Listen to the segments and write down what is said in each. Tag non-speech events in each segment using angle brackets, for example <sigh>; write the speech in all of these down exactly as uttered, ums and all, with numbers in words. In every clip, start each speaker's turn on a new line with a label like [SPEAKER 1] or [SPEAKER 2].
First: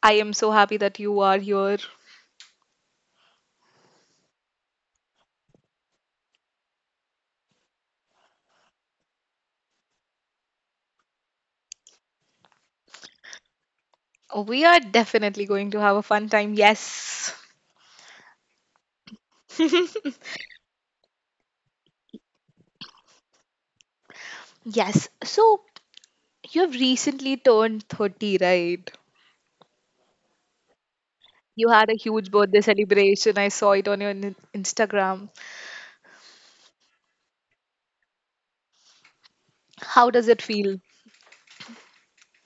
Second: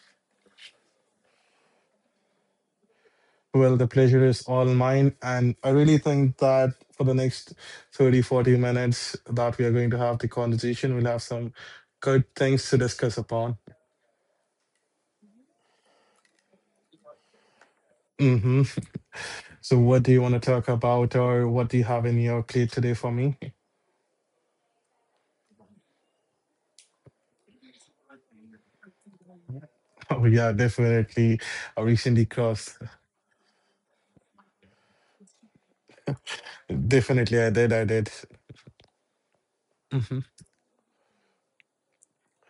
[SPEAKER 1] I am so happy that you are here.
[SPEAKER 2] Well, the pleasure is all mine. And I really think that for the next thirty, forty minutes that we are going to have the conversation, we'll have some good things to discuss upon.
[SPEAKER 1] We are definitely going to have a fun time. Yes.
[SPEAKER 2] hmm So, what do
[SPEAKER 1] <laughs>
[SPEAKER 2] you want to talk about, or what do you have in your plate today for me? <laughs>
[SPEAKER 1] yes. So, you have recently turned thirty, right?
[SPEAKER 2] Oh, yeah, definitely.
[SPEAKER 1] You
[SPEAKER 2] I
[SPEAKER 1] had a
[SPEAKER 2] recently
[SPEAKER 1] huge birthday
[SPEAKER 2] crossed.
[SPEAKER 1] celebration. I saw it on your in- Instagram.
[SPEAKER 2] Definitely, I did. I did.
[SPEAKER 1] How
[SPEAKER 2] Mm-hmm.
[SPEAKER 1] does it feel?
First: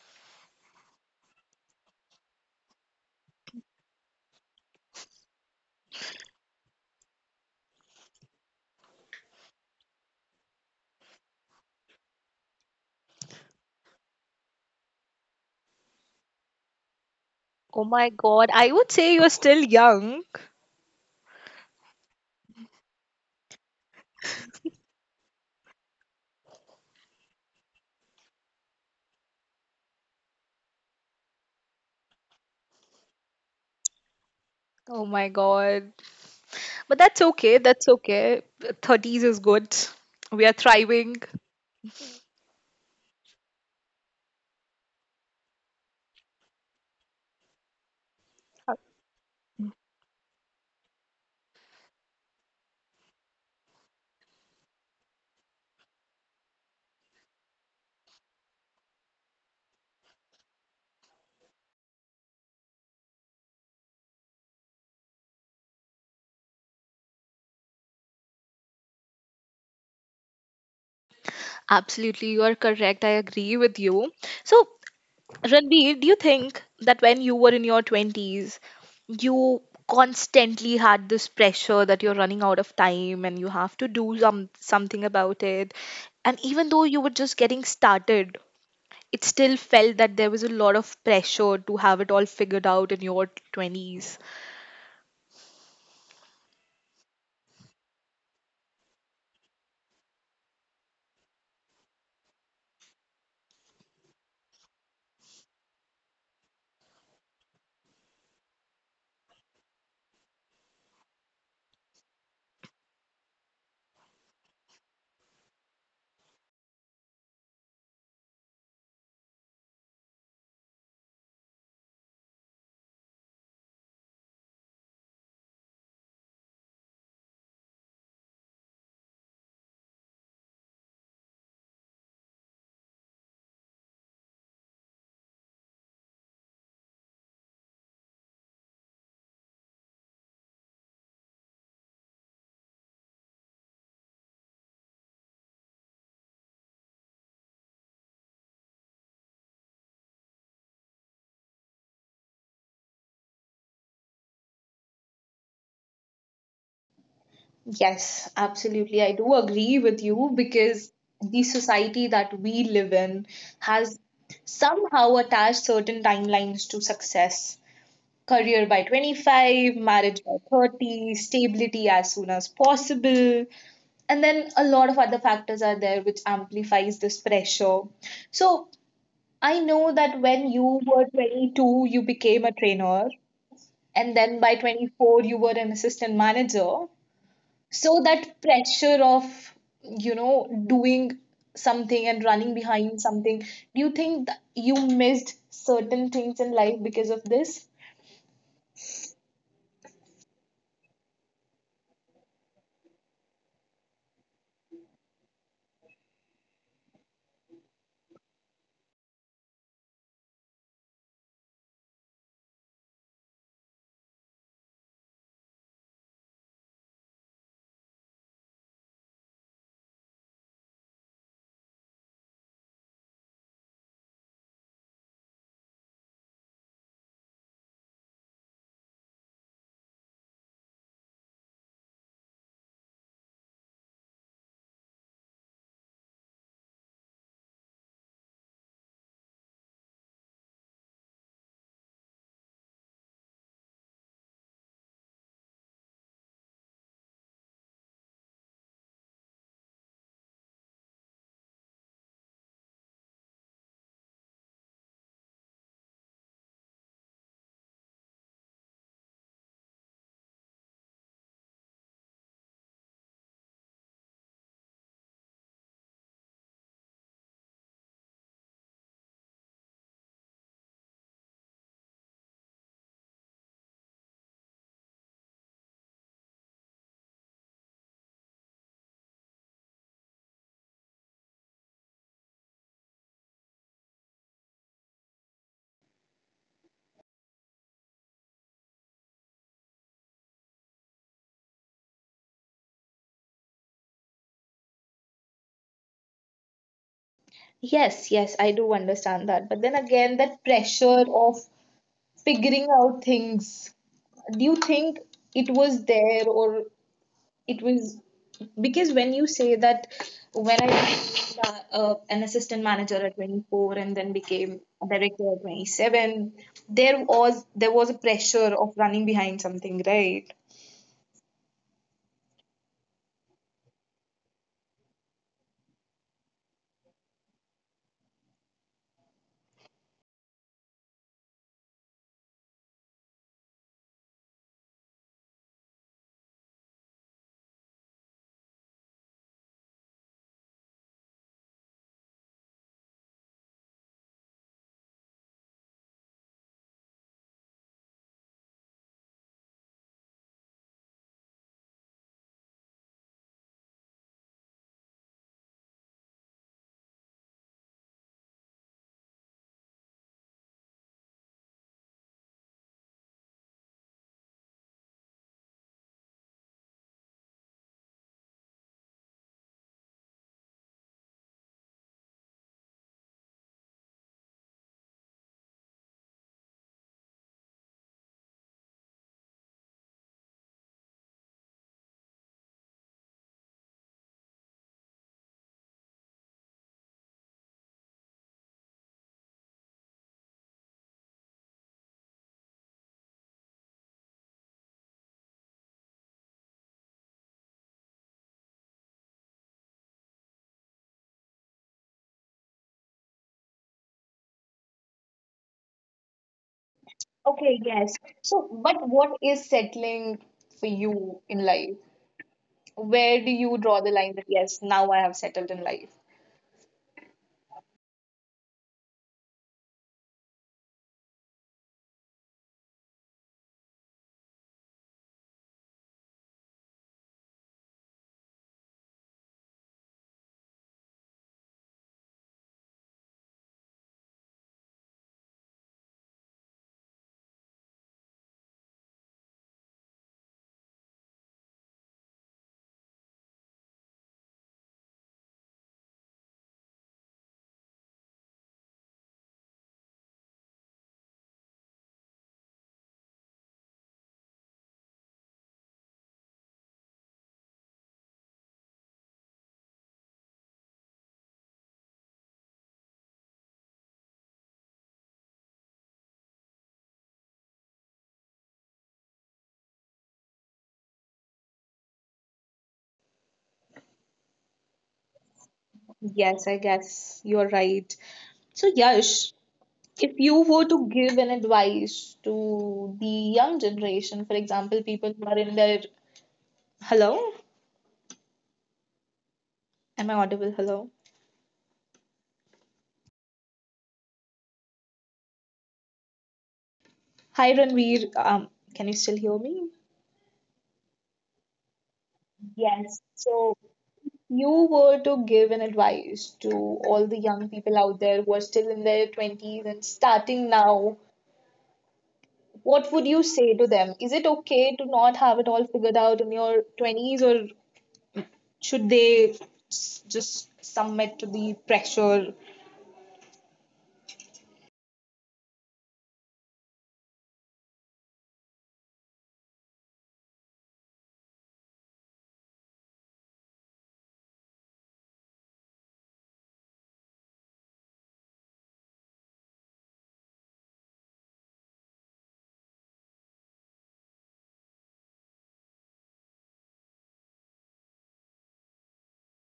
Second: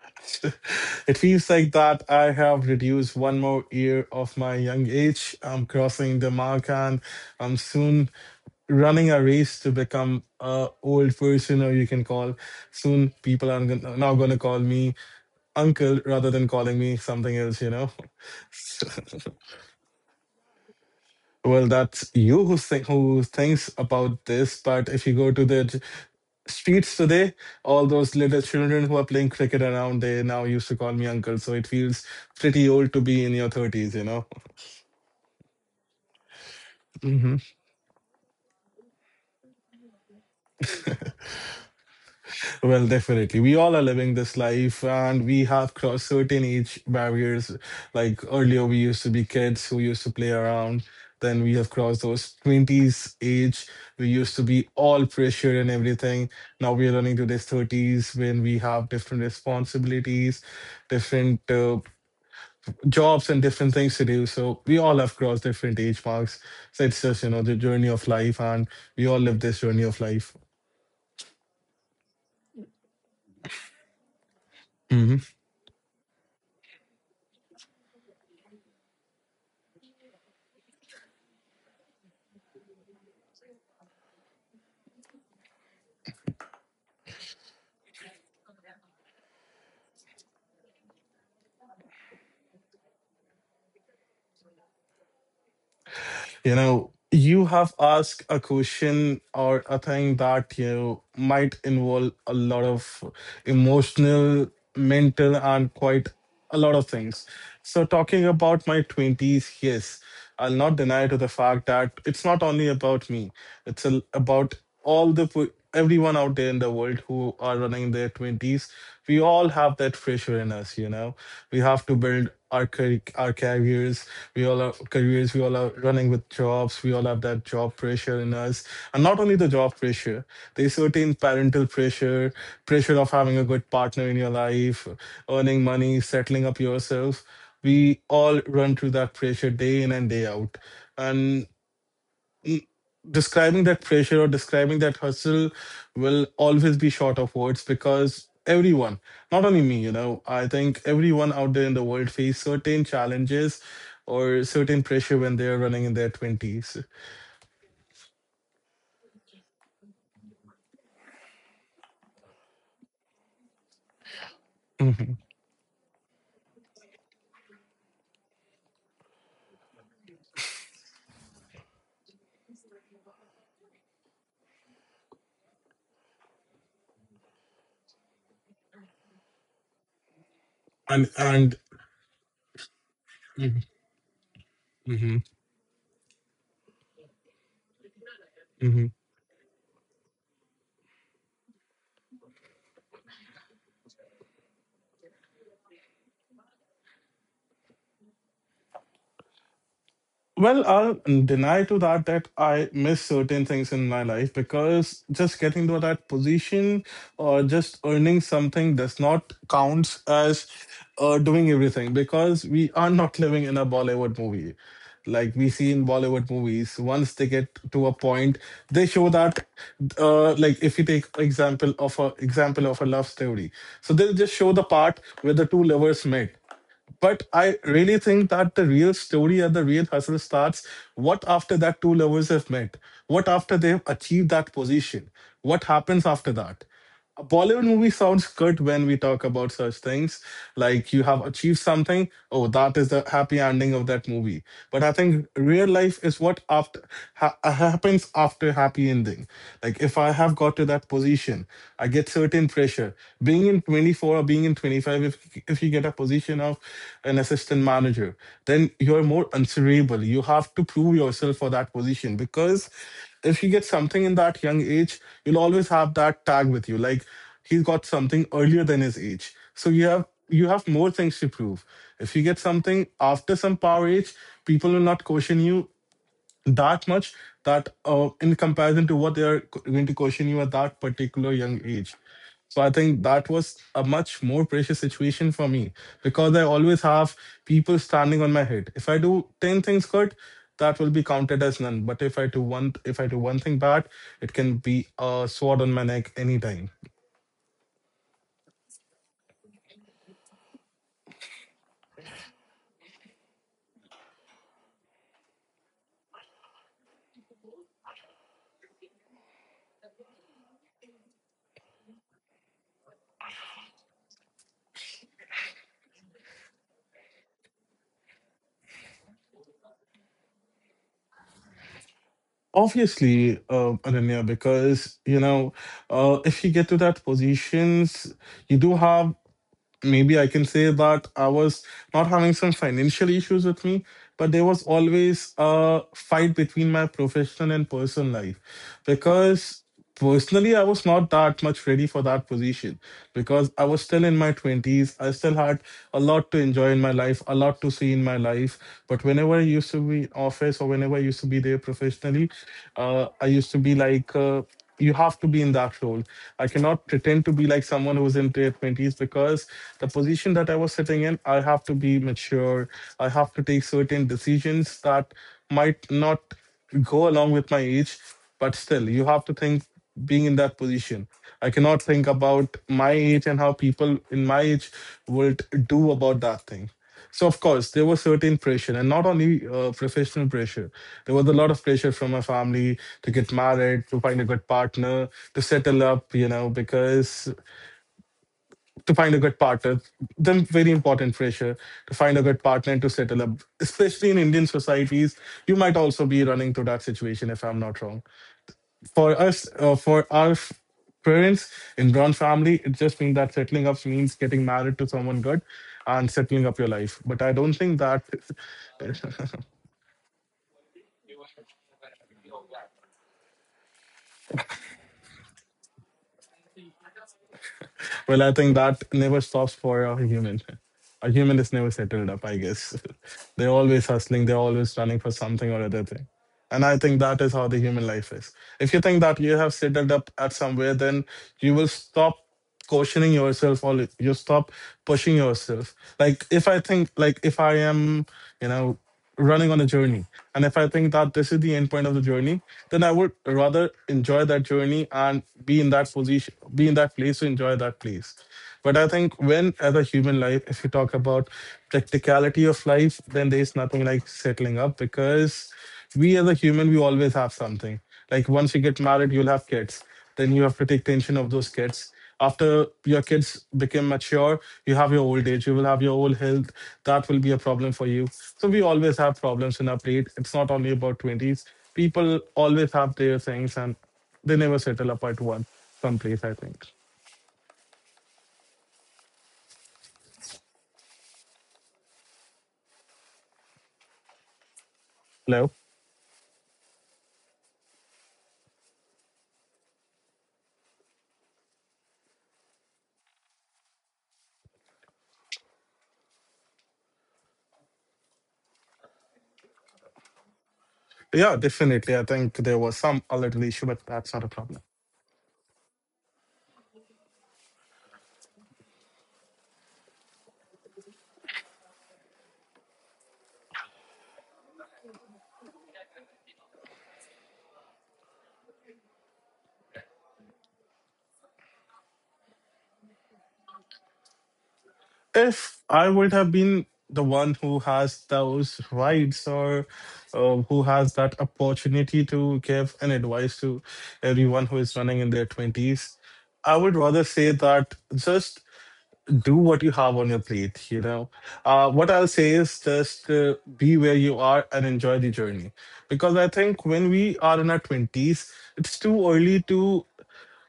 [SPEAKER 2] <laughs> It feels like that I have reduced one more year of my young age. I'm crossing the mark and I'm soon running a race to become a old person, or you can call, soon people are gon- now going to call me uncle rather than calling me something else, you know.
[SPEAKER 1] Oh my god, I would say
[SPEAKER 2] <laughs>
[SPEAKER 1] you're still young.
[SPEAKER 2] Well, that's you who, think, who thinks about this, but if you go to the streets today, all those little children who are playing cricket around, they now used to call me uncle. So it feels pretty old to be in your thirties, you know?
[SPEAKER 1] Oh my god. But that's
[SPEAKER 2] hmm
[SPEAKER 1] okay. That's okay. thirties is good. We are thriving.
[SPEAKER 2] Well, definitely. We all are living this life and we have crossed certain age barriers. Like earlier, we used to be kids who used to play around. Then we have crossed those twenties age. We used to be all pressure and everything. Now we are running to this thirties when we have different responsibilities, different. Uh, jobs and different things to do. So we all have crossed different age marks. So it's just, you know, the journey of life, and we all live this journey of life.
[SPEAKER 1] Absolutely, you are correct. I agree with you. So,
[SPEAKER 2] hmm
[SPEAKER 1] Ranbir, do you think that when you were in your twenties, you constantly had this pressure that you're running out of time and you have to do some something about it? And even though you were just getting started, it still felt that there was a lot of pressure to have it all figured out in your twenties.
[SPEAKER 2] You know, you have asked a question or a thing that, you know, might involve a lot of emotional, mental, and quite a lot of things. So talking about my twenties, yes, I'll not deny to the fact that it's not only about me. It's a, about all the po- everyone out there in the world who are running their twenties. We all have that pressure in us, you know. We have to build our car- our careers. We all have careers, we all are running with jobs, we all have that job pressure in us. And not only the job pressure, there's certain parental pressure, pressure of having a good partner in your life, earning money, settling up yourself. We all run through that pressure day in and day out. And e- describing that pressure or describing that hustle will always be short of words, because everyone, not only me, you know, I think everyone out there in the world face certain challenges or certain pressure when they're running in their twenties.
[SPEAKER 1] Yes, absolutely. I do agree with you because the society that we live in has
[SPEAKER 2] Mhm.
[SPEAKER 1] somehow attached certain timelines to success. Career by twenty-five, marriage by thirty, stability as soon as possible. And then a lot of other factors are there which amplifies this pressure. So I know
[SPEAKER 2] and
[SPEAKER 1] that when
[SPEAKER 2] and
[SPEAKER 1] you were twenty-two, you became a
[SPEAKER 2] Mhm,
[SPEAKER 1] trainer, and
[SPEAKER 2] mhm,
[SPEAKER 1] then by twenty-four, you were an assistant manager.
[SPEAKER 2] mhm.
[SPEAKER 1] So that pressure of, you know, doing something and running behind something, do you think that you missed certain things in life because of this?
[SPEAKER 2] Well, I'll deny to that that I miss certain things in my life, because just getting to that position or just earning something does not count as uh, doing everything, because we are <laughs> not living in a Bollywood movie. Like we see in Bollywood movies, once they get to a point, they show that, uh, like if you take example of a example of a love story, so they'll just show the part where the two lovers met, but I really think that the real story and the real hustle starts what after that two lovers have met, what after they've achieved that position, what happens after that. A Bollywood movie sounds good when we talk about such things. Like you have achieved something, oh, that is the happy ending of that movie. But I think real life is what after ha- happens after happy ending. Like if I have got to that position position. I get certain pressure. Being in twenty-four or being in twenty-five, if if you get a position of an assistant manager, then you're more answerable. You have to prove yourself for that position, because if you get something in that young age, you'll always have that tag with you. Like he's got something earlier than his age. So you have you have more things to prove. If you get something after some power age, people will not question you that much, that uh, in comparison to what they are co- going to question you at that particular young age. So I think that was a much more precious situation for me, because I always have people standing on my head. If I do ten things good, that will be counted as none. But if I do one if I do one thing bad, it can be a sword on my neck anytime.
[SPEAKER 1] Yes, yes, I do understand that. But then again, that pressure of figuring out things, do you think it was there or it was because when you say that when I became uh, uh, an assistant manager at twenty-four and then became a director at twenty-seven, there was there was a pressure of running behind something, right?
[SPEAKER 2] Obviously, uh, Ananya, because you know, uh, if you get to that positions, you do have, maybe I can say that I was not having some financial issues with me, but there was always a fight between my professional and personal life, because personally I was not that much ready for that position, because I was still in my twenties. I still had a lot to enjoy in my life, a lot to see in my life. But whenever I used to be in office or whenever I used to be there professionally, uh, I used to be like, uh, you have to be in that role. I cannot pretend to be like someone who's in their twenties, because the position that I was sitting in, I have to be mature. I have to take certain decisions that might not go along with my age, but still, you have to think being in that position. I cannot think about my age and how people in my age would do about that thing. So of course there was certain pressure, and not only uh, professional pressure. There was a lot of pressure from my family to get married, to find a good partner, to settle up. You know, because to find a good partner, then very important pressure to find a good partner and to settle up. Especially in Indian societies, you might also be running through that situation if I'm not wrong. For us, uh, for our f- parents in Brown family, it just means that settling up means getting married to someone good and settling up your life. But I don't think that.
[SPEAKER 1] Okay, yes.
[SPEAKER 2] <laughs>
[SPEAKER 1] So, but what is settling for you in life? Where do you draw the line that yes, now I have settled in life?
[SPEAKER 2] Well, I think that never stops for a human. A human is never settled up, I guess. <laughs> They're always hustling, they're always running for something or other thing. And I think that is how the human life is. If you think that you have settled up at somewhere, then you will stop questioning yourself, or you stop pushing yourself. Like if I think, like if I am, you know, running on a journey, and if I think that this is the end point of the journey, then I would rather enjoy that journey and be in that position, be in that place to enjoy that place. But I think when, as a human life, if you talk about practicality of life, then there's nothing like settling up, because we as a human, we always have something. Like once you get married, you'll have kids. Then you have to take tension of those kids. After your kids become mature, you have your old age, you will have your old health, that will be a problem for you. So we always have problems in our plate. It's not only about twenties, people always have their things and they never settle up at one someplace, I think.
[SPEAKER 1] Yes, I guess you're right. So, Yash, if you were to give an advice to the young generation, for
[SPEAKER 2] Hello.
[SPEAKER 1] example, people who are in their hello, am I audible? Hello, hi Ranveer, um, can you still hear me?
[SPEAKER 2] Yeah, definitely, I think there was some a little issue, but
[SPEAKER 1] Yes.
[SPEAKER 2] that's not a
[SPEAKER 1] So,
[SPEAKER 2] problem.
[SPEAKER 1] you were to give an advice to all the young people out there who are still in their twenties and starting now, what would you say to them? Is it okay to not have it all figured out in your twenties, or should they s- just submit to the pressure?
[SPEAKER 2] If I would have been the one who has those rights, or uh, who has that opportunity to give an advice to everyone who is running in their twenties, I would rather say that just do what you have on your plate. You know, uh, what I'll say is just uh, be where you are and enjoy the journey. Because I think when we are in our twenties, it's too early to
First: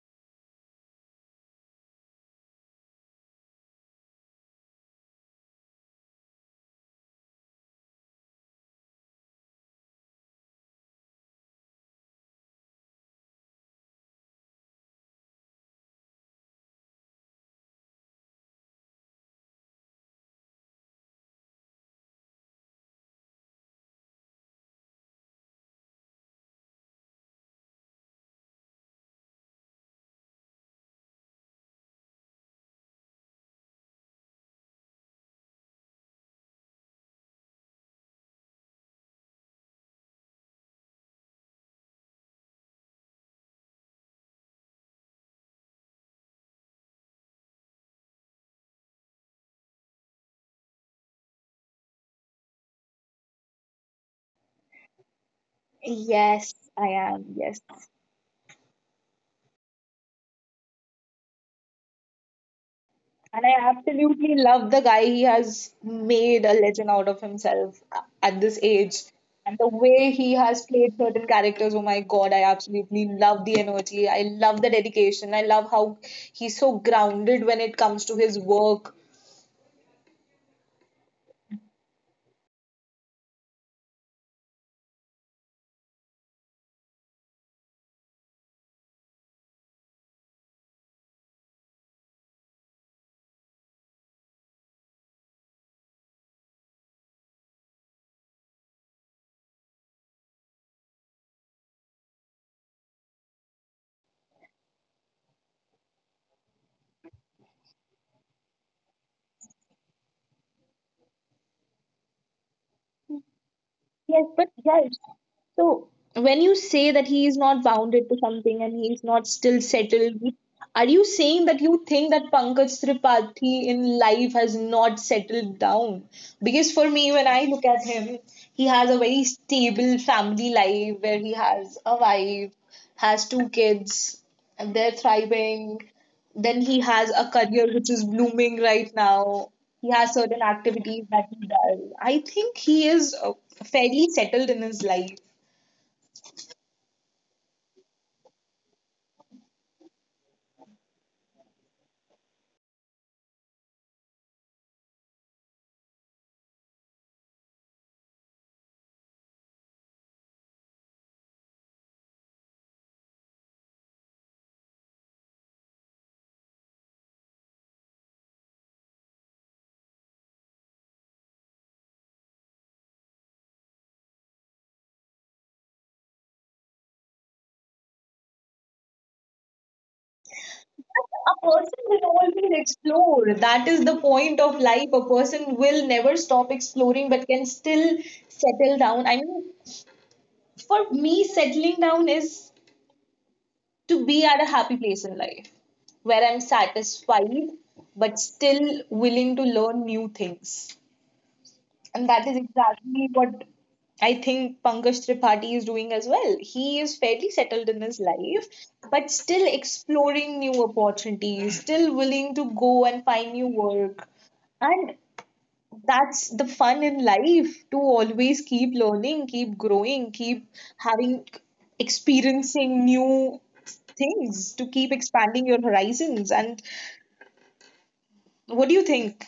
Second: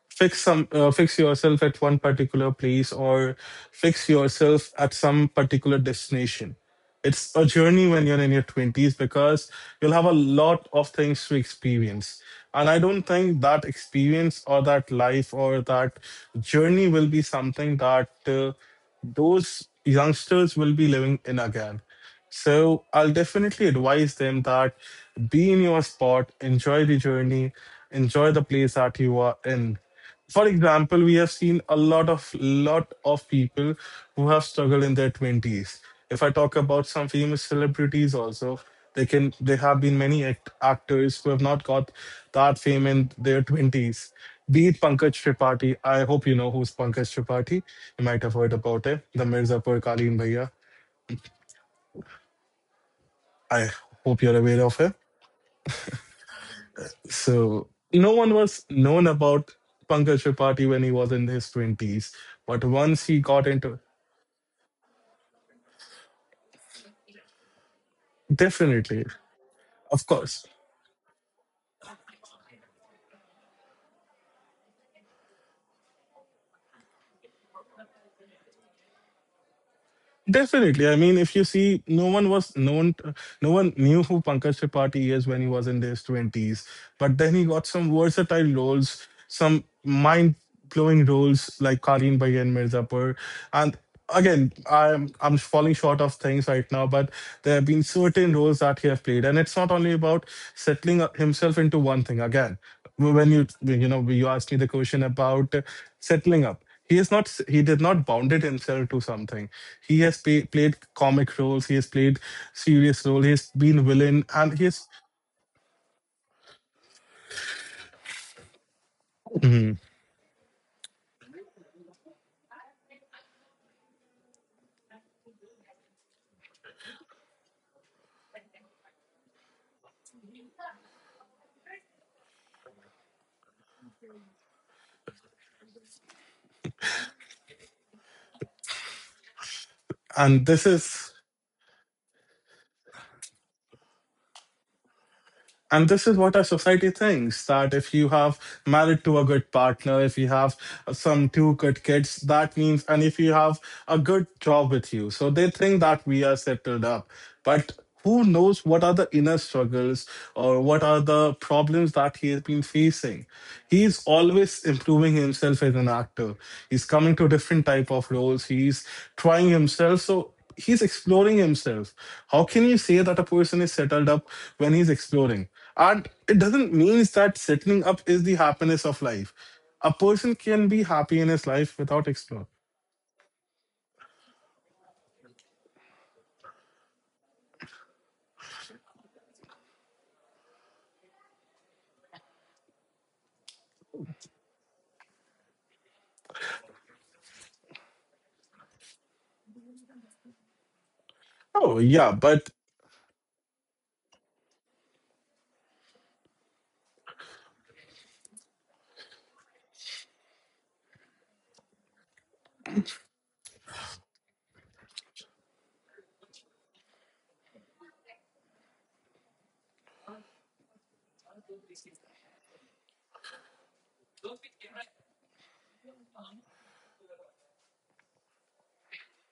[SPEAKER 2] fix some uh, fix yourself at one particular place or fix yourself at some particular destination. It's a journey when you're in your twenties, because you'll have a lot of things to experience, and I don't think that experience or that life or that journey will be something that uh, those youngsters will be living in again. So I'll definitely advise them that be in your spot, enjoy the journey, enjoy the place that you are in. For example, we have seen a lot of lot of people who have struggled in their twenties. If I talk about some famous celebrities, also they can there have been many act- actors who have not got that fame in their twenties. Be it Pankaj Tripathi, I hope you know who's Pankaj Tripathi. You might have heard about him, the Mirzapur Kaleen Bhaiya. I hope you're aware of him.
[SPEAKER 1] Yes, I am. Yes.
[SPEAKER 2] So no one was known about Pankaj Tripathi when he was in his twenties, but once he
[SPEAKER 1] And
[SPEAKER 2] got
[SPEAKER 1] I
[SPEAKER 2] into,
[SPEAKER 1] absolutely love the guy. He has made a legend out of himself a- at this age.
[SPEAKER 2] definitely,
[SPEAKER 1] And the
[SPEAKER 2] of
[SPEAKER 1] way he
[SPEAKER 2] course.
[SPEAKER 1] has played certain characters, oh my God, I absolutely love the energy. I love the dedication. I love how he's so grounded when it comes to his work.
[SPEAKER 2] Definitely. I mean, if you see, no one was known, no one knew who Pankaj Tripathi is when he was in his twenties. But then he got some versatile roles, some mind blowing roles like Karin Bhai and Mirzapur. And again, I'm, I'm falling short of things right now, but there have been certain roles that he has played. And it's not only about settling himself into one thing again when you you know you asked me the question about settling up. He is not, he did not bounded himself to something. He has pay, played comic roles, he has played serious role, he has been
[SPEAKER 1] Yes,
[SPEAKER 2] villain,
[SPEAKER 1] but
[SPEAKER 2] and he's
[SPEAKER 1] yes. So when you say that he is not bounded to something and he is not still settled, are you saying that you think that Pankaj Tripathi in life has not settled down? Because for me, when I look at him, he has a very stable family life where he has a wife, has two kids, and they're thriving. Then he has a career which is blooming right now. He has
[SPEAKER 2] and
[SPEAKER 1] certain
[SPEAKER 2] this
[SPEAKER 1] activities
[SPEAKER 2] is.
[SPEAKER 1] that he does. I think he is uh, fairly settled in his life.
[SPEAKER 2] And this is what our society thinks that if you have married to a good partner, if you have some two good kids, that means, and if you have a good job with you. So they think that we are settled up. But who knows what are the inner struggles or what are the problems that he has been facing? He is always improving himself as an actor. He's coming to different type of roles. He's trying himself. So he's exploring himself. How can you say that a person is settled up when he's exploring? And it doesn't mean that settling up is the happiness of life. A person can be happy in his
[SPEAKER 1] A
[SPEAKER 2] life
[SPEAKER 1] person will
[SPEAKER 2] without exploring.
[SPEAKER 1] always explore. That is the point of life. A person will never stop exploring but can still settle down. I mean, for me, settling down is to be at a happy place in life where I'm satisfied but still willing to learn new things.
[SPEAKER 2] Oh yeah,
[SPEAKER 1] And that
[SPEAKER 2] but.
[SPEAKER 1] is exactly what I think Pankaj Tripathi is doing as well. He is fairly settled in his life, but still exploring new opportunities, still willing to go and find new work. And that's the fun in life, to always keep learning, keep growing, keep having, experiencing new things, to keep expanding your horizons. And what do you think?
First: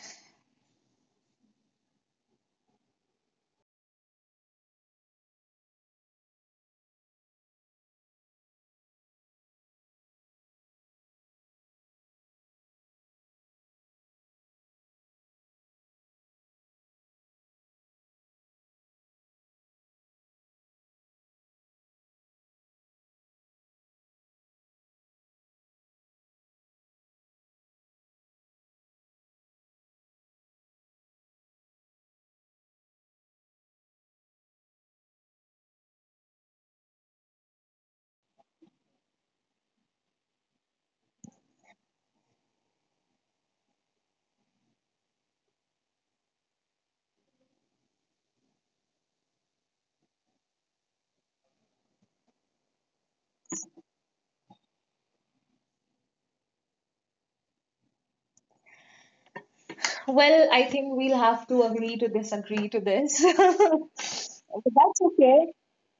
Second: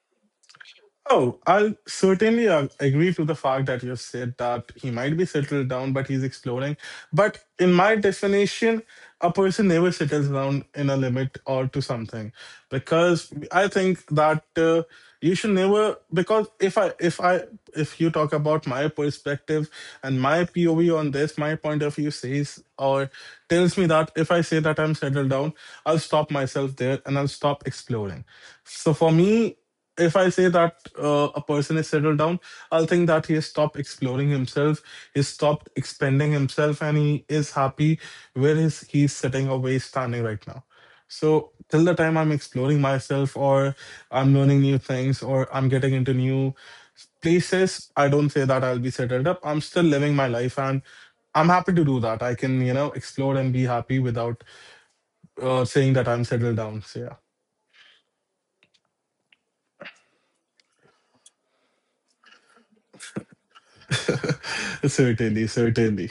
[SPEAKER 2] Oh, I'll certainly uh, agree to the fact that you've said that he might be settled down, but he's exploring. But in my definition, a person never settles down in a limit or to something, because I think that uh, you should never. Because if I, if I, if you talk about my perspective and my P O V on this, my point of view says or tells me that if I say that I'm settled down, I'll stop myself there and I'll stop exploring. So for me, if I say that uh, a person is settled down, I'll think that he has stopped exploring himself, he's stopped expanding himself, and he is happy where is he's sitting or where he's standing right now. So till the time I'm exploring myself or I'm learning new things or I'm getting into new places, I don't say that I'll be settled up. I'm still living my life and I'm happy to do that. I can, you know, explore and be happy without uh, saying that I'm settled down. So yeah.
[SPEAKER 1] Well, I think we'll have to agree to disagree to this. <laughs> But
[SPEAKER 2] <laughs>
[SPEAKER 1] that's
[SPEAKER 2] Certainly,
[SPEAKER 1] okay.
[SPEAKER 2] certainly.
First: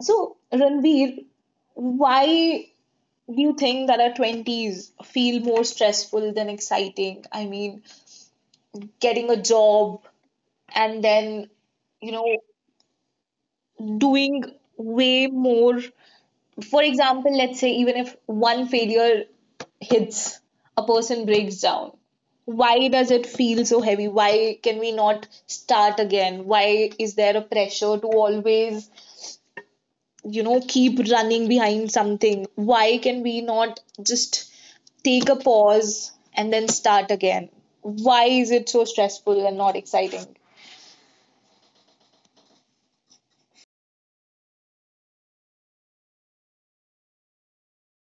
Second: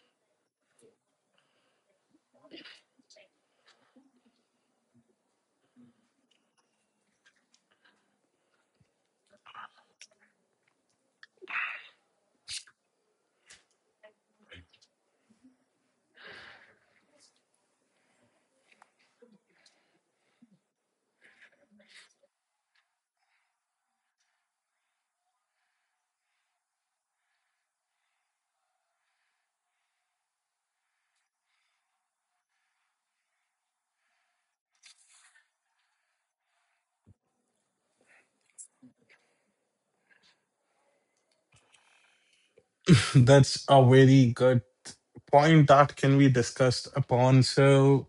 [SPEAKER 1] So, Ranveer, why do you think that our twenties feel more stressful than exciting? I mean, getting a job and then, you know, doing way more, for example, let's say even if one failure hits, a person breaks down. Why does it feel so heavy? Why can we not start again? Why is there a pressure to always, you know, keep running behind something? Why can we not just take a pause and then start again? Why is it so stressful and not exciting?
[SPEAKER 2] That's a very good point that can be discussed upon. So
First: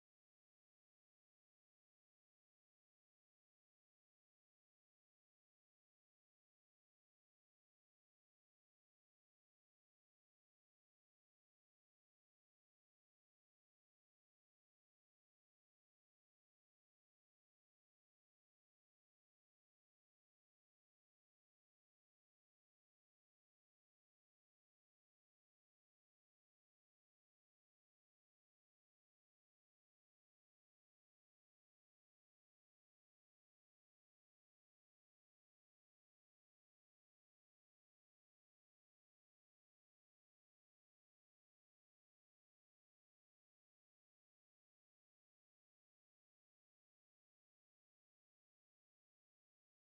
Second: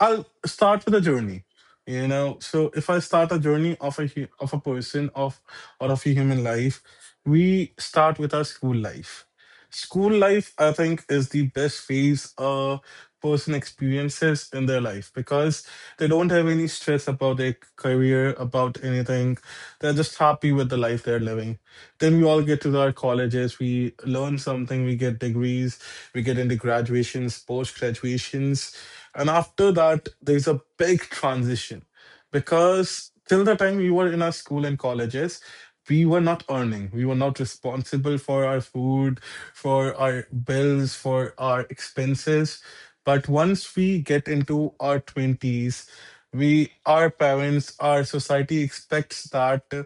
[SPEAKER 2] I'll start with a journey. You know, so if I start a journey of a hu- of a person of or of a human life, we start with our school life. School life, I think, is the best phase a person experiences in their life because they don't have any stress about their career, about anything. They're just happy with the life they're living. Then we all get to our colleges, we learn something, we get degrees, we get into graduations, post graduations. And after that, there's a big transition because till the time we were in our school and colleges, we were not earning, we were not responsible for our food, for our bills, for our expenses. But once we get into our twenties, we, our parents, our society expects that uh,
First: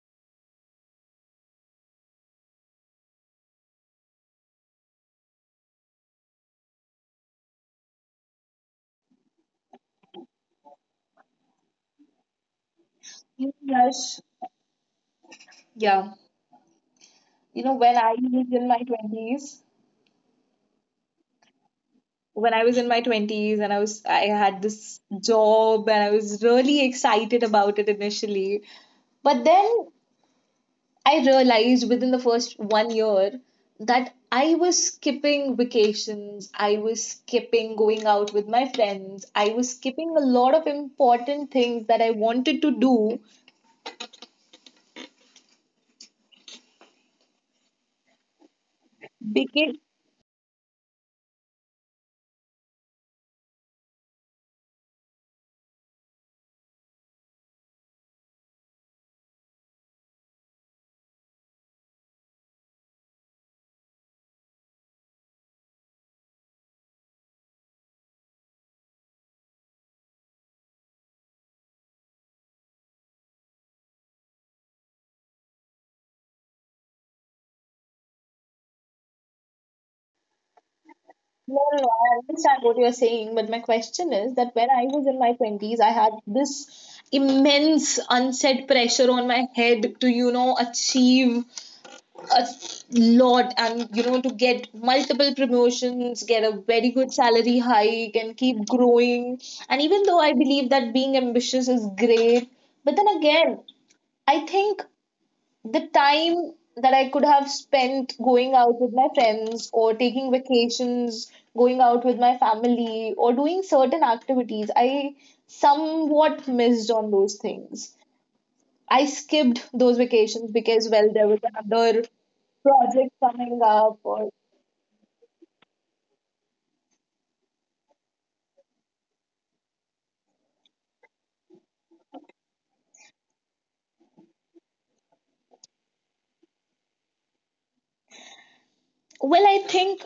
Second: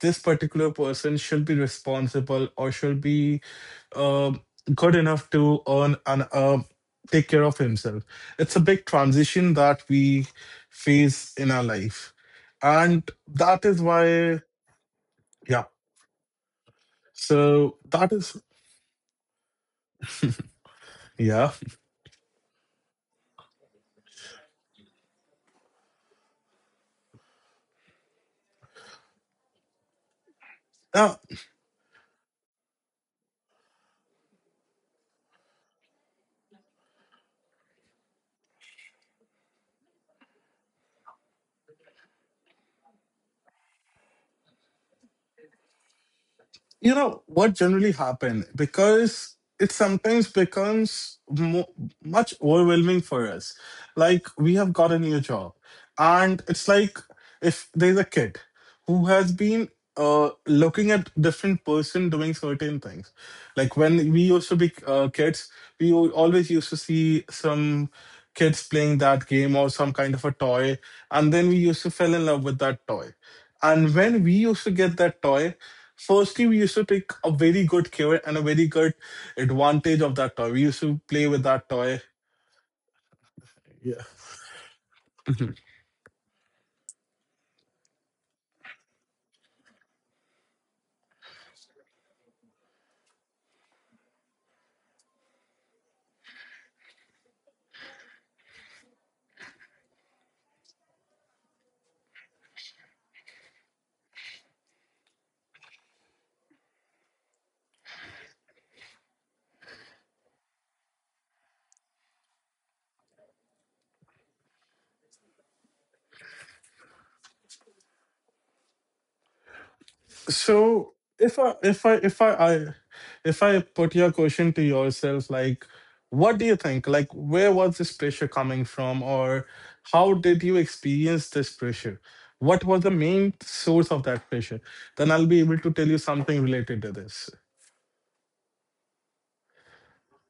[SPEAKER 2] this particular person should be responsible or should be um good enough to earn and uh take care of himself. It's a big transition that we phase in our life. And
[SPEAKER 1] You
[SPEAKER 2] that is
[SPEAKER 1] know,
[SPEAKER 2] why, yeah.
[SPEAKER 1] yeah. You
[SPEAKER 2] So
[SPEAKER 1] know, when
[SPEAKER 2] that
[SPEAKER 1] I
[SPEAKER 2] is,
[SPEAKER 1] was in my 20s,
[SPEAKER 2] yeah.
[SPEAKER 1] when I was in my twenties and I was I had this job and I was really excited about it initially. But then
[SPEAKER 2] Yeah,
[SPEAKER 1] I realized within the first one year that I was skipping vacations, I was skipping going out with my friends, I was skipping a lot of important things that I wanted to do
[SPEAKER 2] you know what generally happen, because it sometimes
[SPEAKER 1] because
[SPEAKER 2] becomes mo- much overwhelming for us. Like we have got a new job and it's like if there's a kid who has been uh, looking at different person doing certain things, like when we used to be uh, kids, we al- always used to see some kids playing that game or some kind of a toy, and then we used to fell in love with that toy, and when we used to get that toy. Firstly, we used to take a very good care and a very good advantage of that toy. We used to play with that toy.
[SPEAKER 1] no, no, no, I understand what you're saying, but
[SPEAKER 2] Yeah.
[SPEAKER 1] my question is that when I was in my twenties, I had this immense unsaid pressure on my head to, you know, achieve a lot and, you know, to get multiple promotions, get a very good salary hike, and keep growing. And even though I believe that being ambitious is great, but then again, I think the time that I could have spent going out with my friends or taking vacations, going out with my family, or doing certain activities, I somewhat missed on those things. I skipped those vacations
[SPEAKER 2] So
[SPEAKER 1] because, well, there
[SPEAKER 2] if
[SPEAKER 1] was
[SPEAKER 2] I if I
[SPEAKER 1] another
[SPEAKER 2] if I, I,
[SPEAKER 1] project
[SPEAKER 2] if I
[SPEAKER 1] coming
[SPEAKER 2] put
[SPEAKER 1] up
[SPEAKER 2] your
[SPEAKER 1] or
[SPEAKER 2] question to yourself, like what do you think? Like where was this pressure coming from or how did you experience this pressure? What was the main source of that pressure? Then I'll be able to tell you something related to this.
[SPEAKER 1] well, I think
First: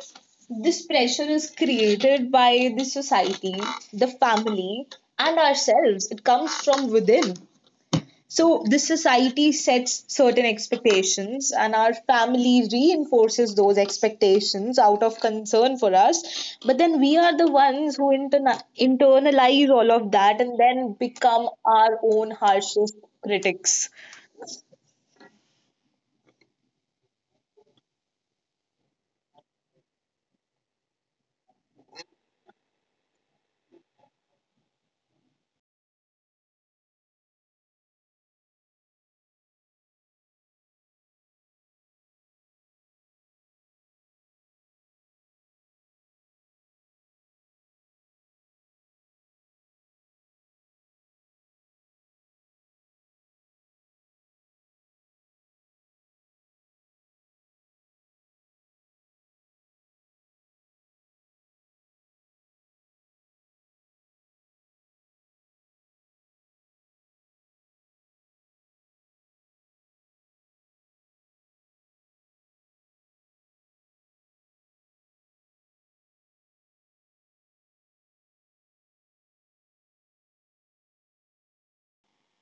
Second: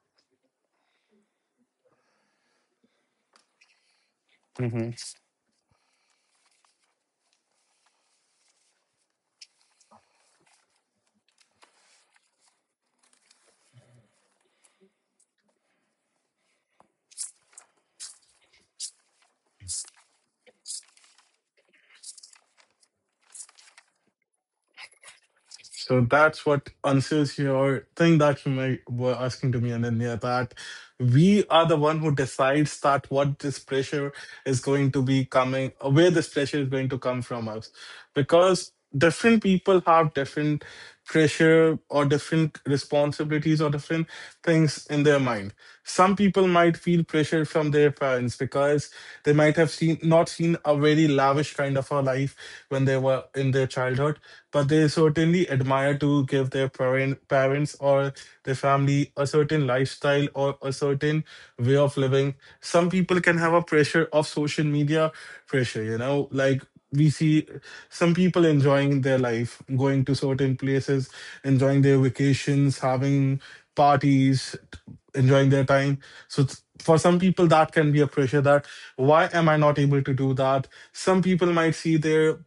[SPEAKER 1] this pressure is created by the society, the family, and ourselves. It comes from within. So the society sets certain expectations, and our family reinforces those expectations out of concern for us. But then we are the ones who interna- internalize all of that and then become our own harshest critics.
[SPEAKER 2] So that's what answers your thing that you may, were asking to me, and Ananya, that we are the one who decides that what this pressure is going to be coming, where this pressure is going to come from us. Because different people have different pressure or different responsibilities or different things in their mind. Some people might feel pressure from their parents because they might have seen not seen a very lavish kind of a life when they were in their childhood, but they certainly admire to give their parent, parents or their family a certain lifestyle or a certain way of living. Some people can have a pressure of social media pressure, you know, like we see some people enjoying their life, going to certain places, enjoying their vacations, having parties, enjoying their time. So it's, for some people, that can be a pressure that why am I not able to do that? Some people might see their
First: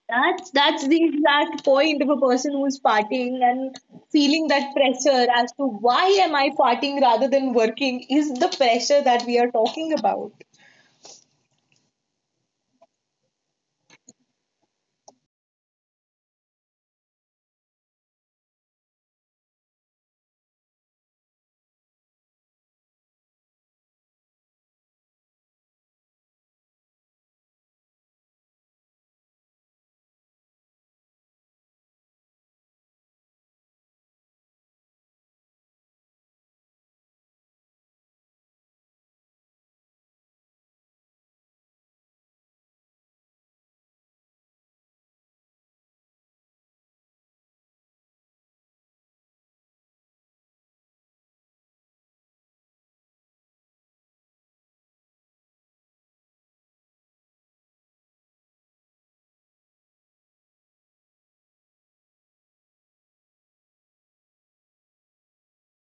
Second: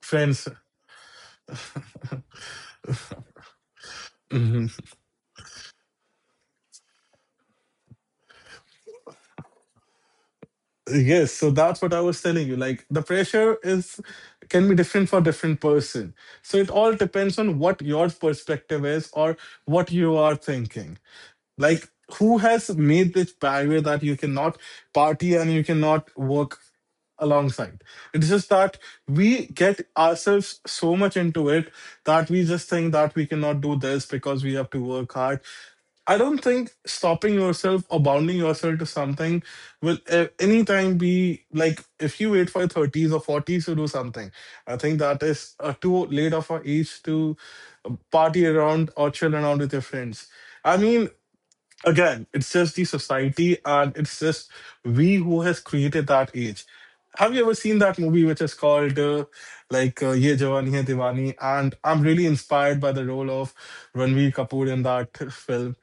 [SPEAKER 2] friends.
[SPEAKER 1] That's that's the exact point. Of a person who's partying and feeling that pressure as to why am I partying rather than working is the pressure that we are talking about.
[SPEAKER 2] Yes, so that's what I was telling you. Like the pressure is can be different for different person. So it all depends on what your perspective is or what you are thinking. Like who has made this barrier that you cannot party and you cannot work alongside. It's just that we get ourselves so much into it that we just think that we cannot do this because we have to work hard. I don't think stopping yourself or bounding yourself to something will a- anytime be like if you wait for your thirties or forties to do something. I think that is uh, too late of an age to uh, party around or chill around with your friends. I mean, again, it's just the society and it's just we who has created that age. Have you ever seen that movie which is called uh, like uh, Ye Jawani Hai Diwani? And I'm really inspired by the role of Ranveer Kapoor in that film,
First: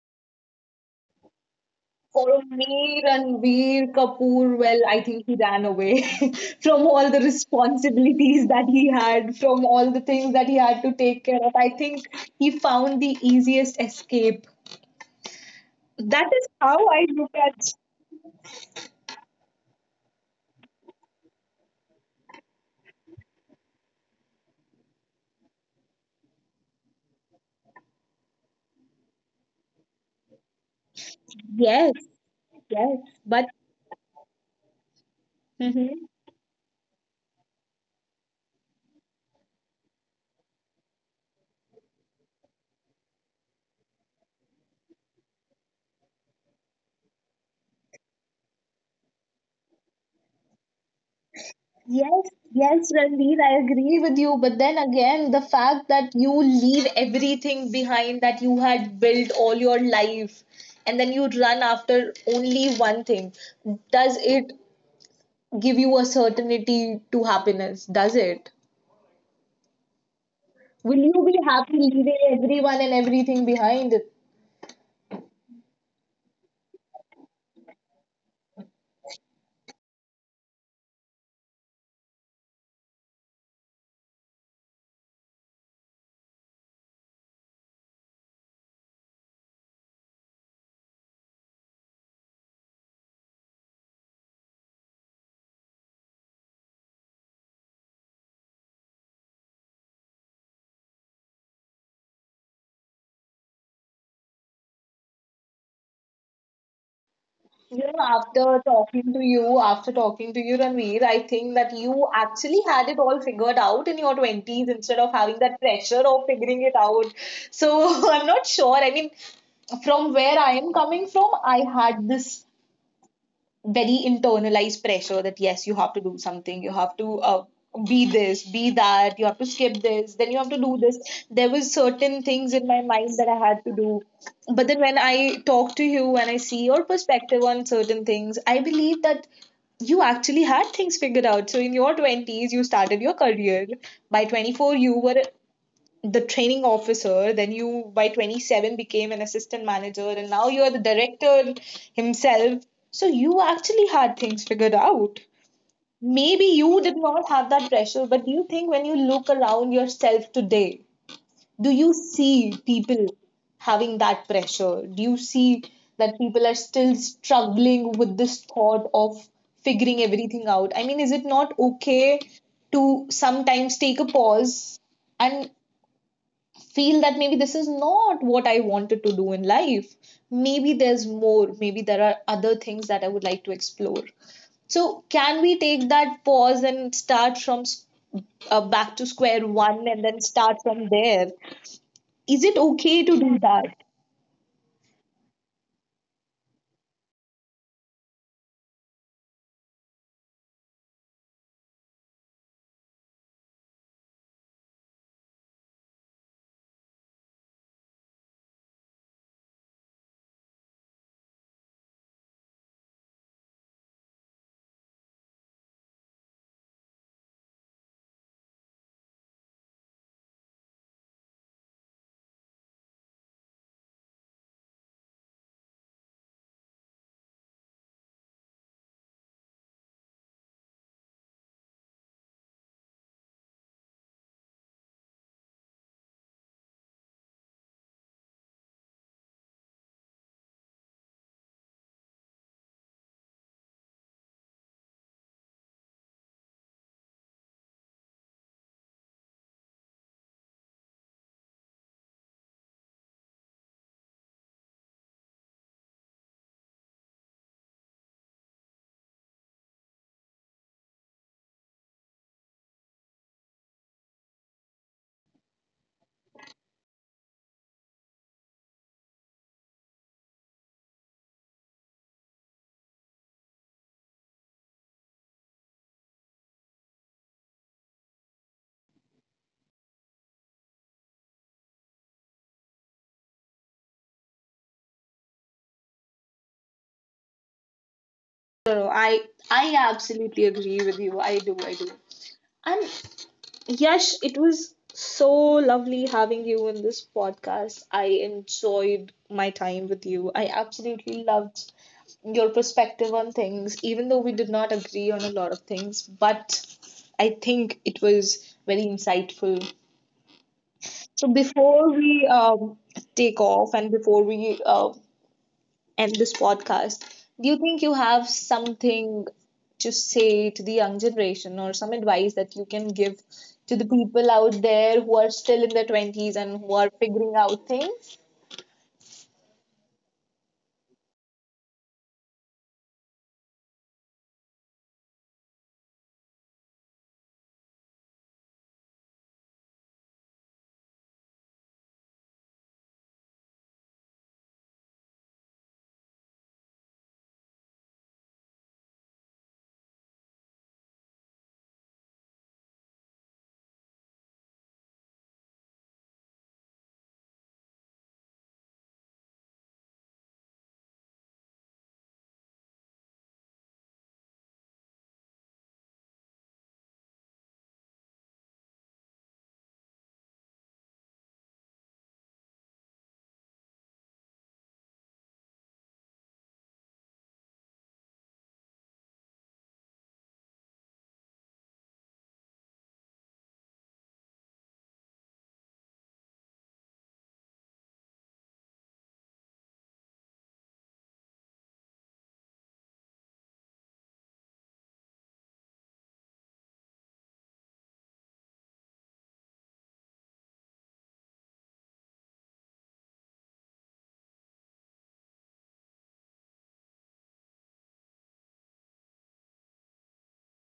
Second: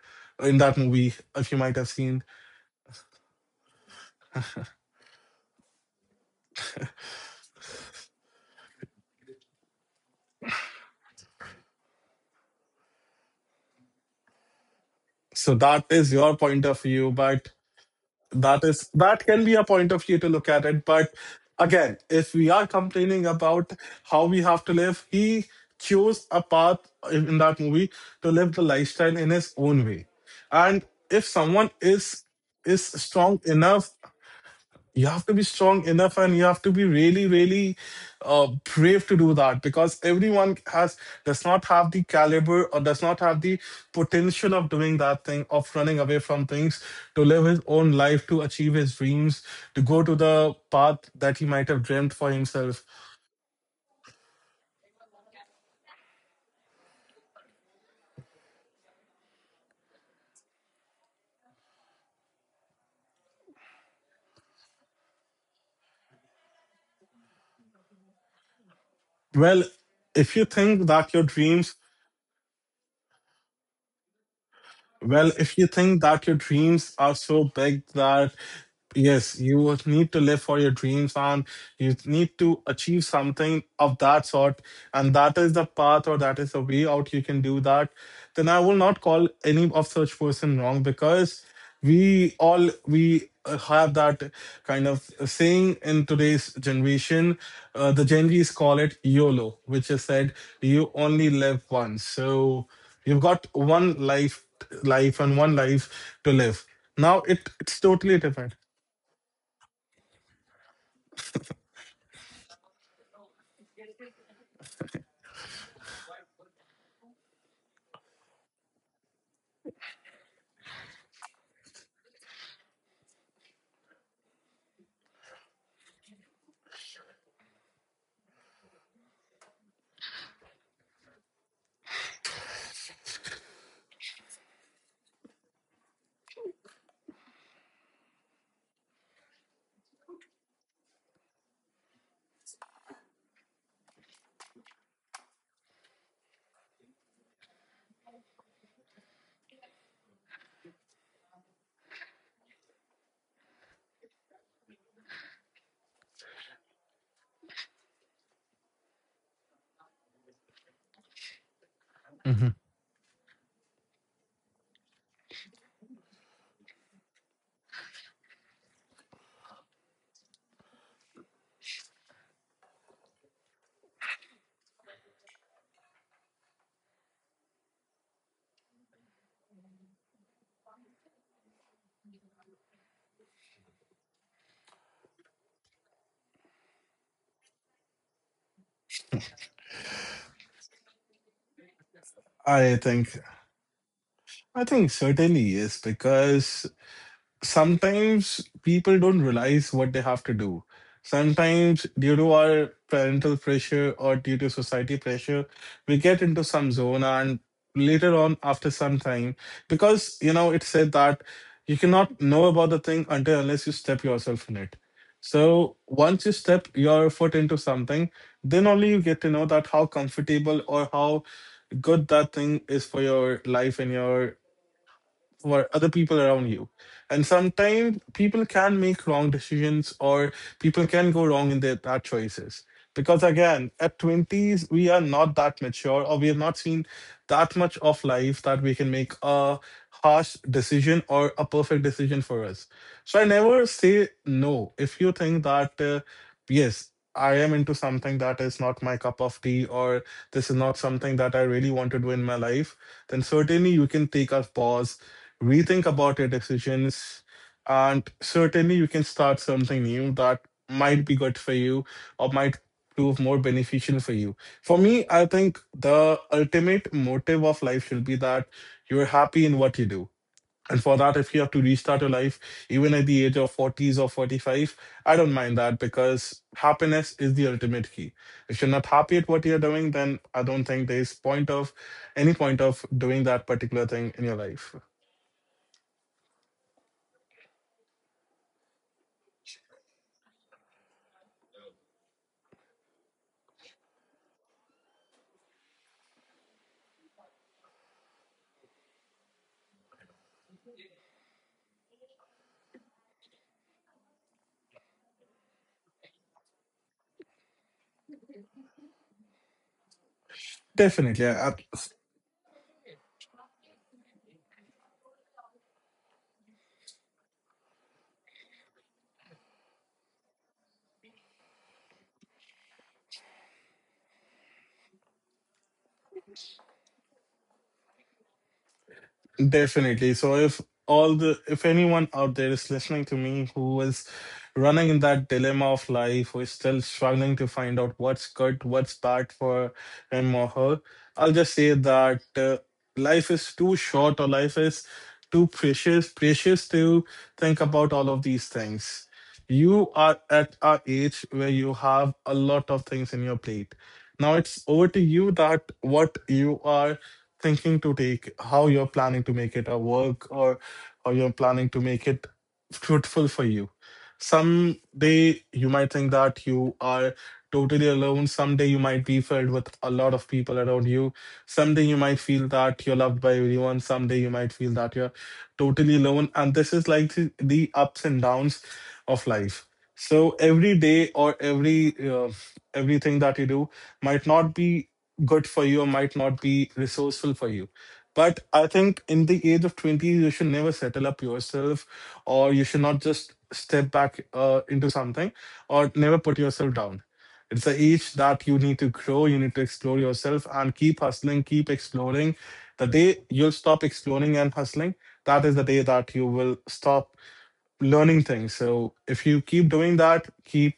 [SPEAKER 2] in that movie, if you might have seen.
[SPEAKER 1] For me, Ranveer Kapoor, well, I think he ran away <laughs> from all the responsibilities that he had, from all the things that he had to take care of. I think he found the easiest escape.
[SPEAKER 2] So that is
[SPEAKER 1] That
[SPEAKER 2] your
[SPEAKER 1] is
[SPEAKER 2] point
[SPEAKER 1] how
[SPEAKER 2] of
[SPEAKER 1] I
[SPEAKER 2] view,
[SPEAKER 1] look
[SPEAKER 2] but
[SPEAKER 1] at.
[SPEAKER 2] that is that can be a point of view to look at it, but again, if we are complaining about how we have to live, he chose a path in in that movie to live the lifestyle in his own way. And if someone
[SPEAKER 1] Yes,
[SPEAKER 2] is is
[SPEAKER 1] yes,
[SPEAKER 2] strong
[SPEAKER 1] but
[SPEAKER 2] enough, you have to be strong
[SPEAKER 1] mhm.
[SPEAKER 2] enough and you have to be really really uh, brave to do that, because everyone has does not have the caliber or does not have the potential of doing that thing of running away from things to live his own life, to achieve his dreams, to go to the path that he might have dreamt
[SPEAKER 1] Yes,
[SPEAKER 2] for himself.
[SPEAKER 1] yes, Ranveer, I agree with you. But then again, the fact that you leave everything behind that you had built all your life and then you run after only one thing, does it give you a certainty to happiness? Does it?
[SPEAKER 2] Well if you think
[SPEAKER 1] Will you
[SPEAKER 2] that your
[SPEAKER 1] be
[SPEAKER 2] dreams.
[SPEAKER 1] happy leaving everyone and everything behind?
[SPEAKER 2] Well, if you think that your dreams are so big that yes, you would need to live for your dreams and you need to achieve something of that sort, and that is the path or that is the way out you can do that, then I will not call any of such person wrong because we all we uh, have that kind of saying in today's generation. Uh, the Gen Z's call it YOLO, which is said you only live once. So you've got one life, life and one life to live. Now it,
[SPEAKER 1] You
[SPEAKER 2] it's
[SPEAKER 1] know,
[SPEAKER 2] totally
[SPEAKER 1] after
[SPEAKER 2] different.
[SPEAKER 1] talking to you, after talking to you, Ranveer, I think that you actually had it all figured out in your twenties instead of having that pressure of figuring it out. So <laughs> I'm not sure. I mean, from where I am coming from, I had this very internalized pressure that yes, you have to do something, you have to uh, be this, be that, you have to skip this, then you have to do this. There was certain things in my mind that I had to do, but then when I talk to you and I see your perspective on certain things, I believe that you actually had things figured out. So in your twenties, you started your career. By twenty four, you were the training officer, then you by twenty-seven became an assistant manager and now you're the director himself. So you actually had things figured out. Maybe you did not have that pressure, but do you think when you look around yourself today, do you see people having that pressure? Do you see that people are still struggling with this thought of figuring everything out? I mean, is it not okay to sometimes take a pause and feel that maybe this is not what I wanted to do in life. Maybe there's more. Maybe there are other things that I would like to explore. So, can we take that pause and start from s- uh, back to square one and then start from there? Is it
[SPEAKER 2] i
[SPEAKER 1] okay
[SPEAKER 2] think
[SPEAKER 1] to do that?
[SPEAKER 2] I think certainly yes, because sometimes people don't realize what they have to do. Sometimes, due to our parental pressure or due to society pressure, we get into some zone, and later on, after some time, because you know, it said that you cannot know about the thing until unless you step yourself in it. So, once you step your foot into something, then only you get to know that how comfortable or how good that thing is for your life and your for other people around you. And sometimes people can make wrong decisions or people can go wrong in their bad choices. Because again, at twenties, we are not that mature or we have not seen that much of life that we can make a harsh decision or a perfect decision for us. So I never say no. If you think that, uh, yes, I am into something that is not my cup of tea, or this is not something that I really want to do in my life, then certainly you can take a pause, rethink about your decisions, and certainly you can start something new that might be good for you or might prove more beneficial for you. For me, I think the ultimate motive of life should be that you're happy in what you do. And for that, if you have to restart your life even at the age of forties or forty-five, I don't mind that, because happiness is the ultimate key. If you're not happy at what you're doing, then I don't think there's point of, any point of doing that particular thing in your life.
[SPEAKER 1] No, I I absolutely agree with you. I do, I do. And Yash, it was so lovely having you in this podcast. I enjoyed my time with you. I absolutely loved your perspective on things, even though we did not agree on a lot of things, but I think it was very insightful.
[SPEAKER 2] Definitely,
[SPEAKER 1] So
[SPEAKER 2] I- I-
[SPEAKER 1] before we um, take off and before we uh, end this podcast, do you think you have something to say to the young generation or some advice that you can give to the people out there who are still in their twenties and who are figuring out things?
[SPEAKER 2] definitely. So if all the if anyone out there is listening to me who is running in that dilemma of life, who is still struggling to find out what's good, what's bad for him or her, I'll just say that uh, life is too short, or life is too precious, precious to think about all of these things. You are at a age where you have a lot of things in your plate. Now it's over to you that what you are thinking to take, how you're planning to make it a work, or how you're planning to make it fruitful for you. Someday you might think that you are totally alone. Someday you might be filled with a lot of people around you. Someday you might feel that you're loved by everyone. Someday you might feel that you're totally alone. And this is like the, the ups and downs of life. So every day, or every uh, everything that you do might not be good for you or might not be resourceful for you. But I think in the age of twenty, you should never settle up yourself, or you should not just step back uh, into something, or never put yourself down. It's the age that you need to grow, you need to explore yourself and keep hustling, keep exploring. The day you'll stop exploring and hustling, that is the day that you will stop learning things. So if you keep doing that, keep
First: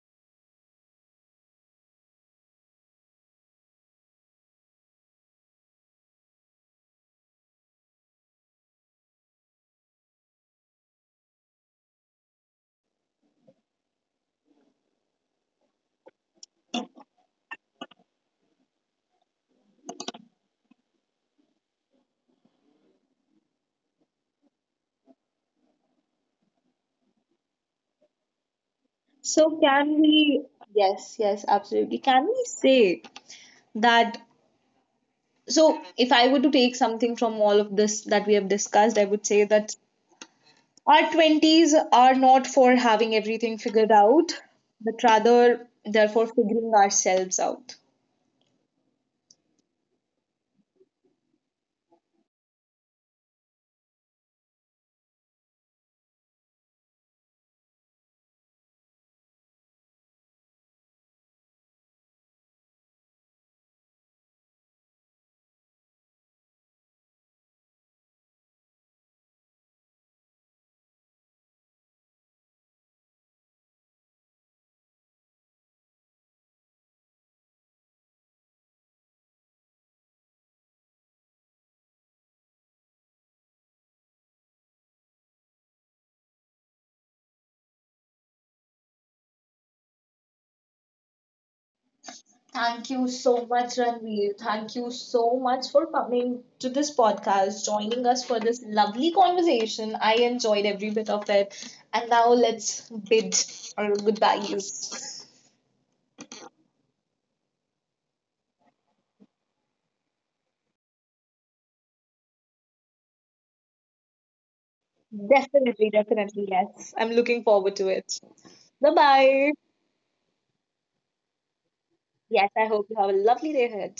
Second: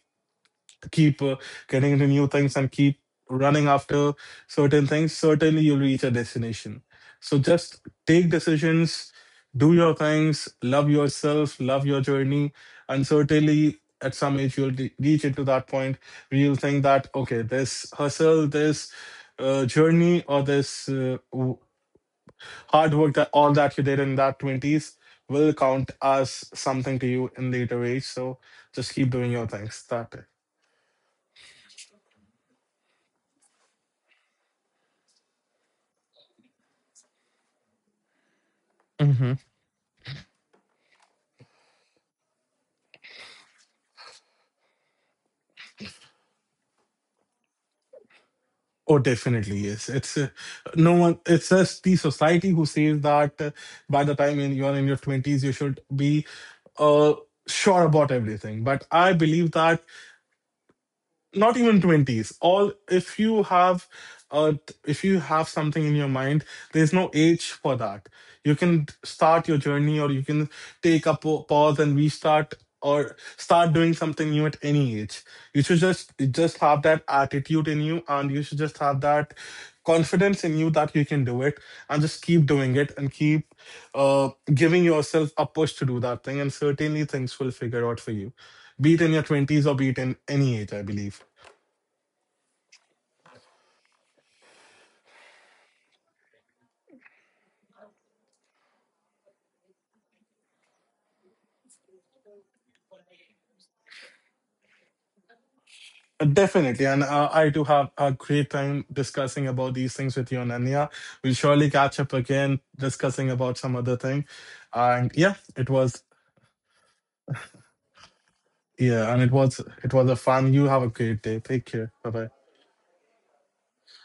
[SPEAKER 2] keep uh, getting into new things and keep running after certain things, certainly you'll reach a destination. So just take decisions, do your things, love yourself, love your journey, and certainly at some age you'll re- reach into that point where you'll think that, okay, this hustle, this uh, journey, or this uh, w- hard work that all that you did in that twenties will count as something to you in later age. So just keep doing your
[SPEAKER 1] So,
[SPEAKER 2] things.
[SPEAKER 1] can
[SPEAKER 2] That.
[SPEAKER 1] we, yes, yes, absolutely. Can we say that, so if I were to take something from all of this that we have discussed, I would say that our twenties are not for having everything figured out but rather they're for figuring ourselves out.
[SPEAKER 2] Oh, definitely, yes. It's uh, no one. It's just the society who says that uh, by the time in, you're in your twenties, you should be uh, sure about everything. But I believe that not even twenties, all, if you have uh if you have something in your mind, there's no age for that. You can start your journey, or you can take a pa- pause and restart, or start doing something new at any age. You should just just have that attitude in you, and you should just have that confidence in you that you can do it, and just keep doing it and keep uh giving yourself a push to do that thing, and certainly things will figure out for you, be it in your twenties or be it in any age, I believe.
[SPEAKER 1] Thank you so much, Ranveer. Thank you so much for coming to this podcast, joining us for this lovely conversation. I enjoyed every bit of it. And now let's bid our goodbyes.
[SPEAKER 2] Definitely, and uh, I do have a great time discussing about these things with you, Ananya. We'll surely catch up again discussing about some other thing. And yeah, it
[SPEAKER 1] Definitely,
[SPEAKER 2] was
[SPEAKER 1] definitely, yes, I'm looking forward to it. Bye
[SPEAKER 2] yeah, and it
[SPEAKER 1] bye.
[SPEAKER 2] was it was a fun. You have a great day. Take care. Bye bye.
[SPEAKER 1] Yes, I hope you have a lovely day ahead.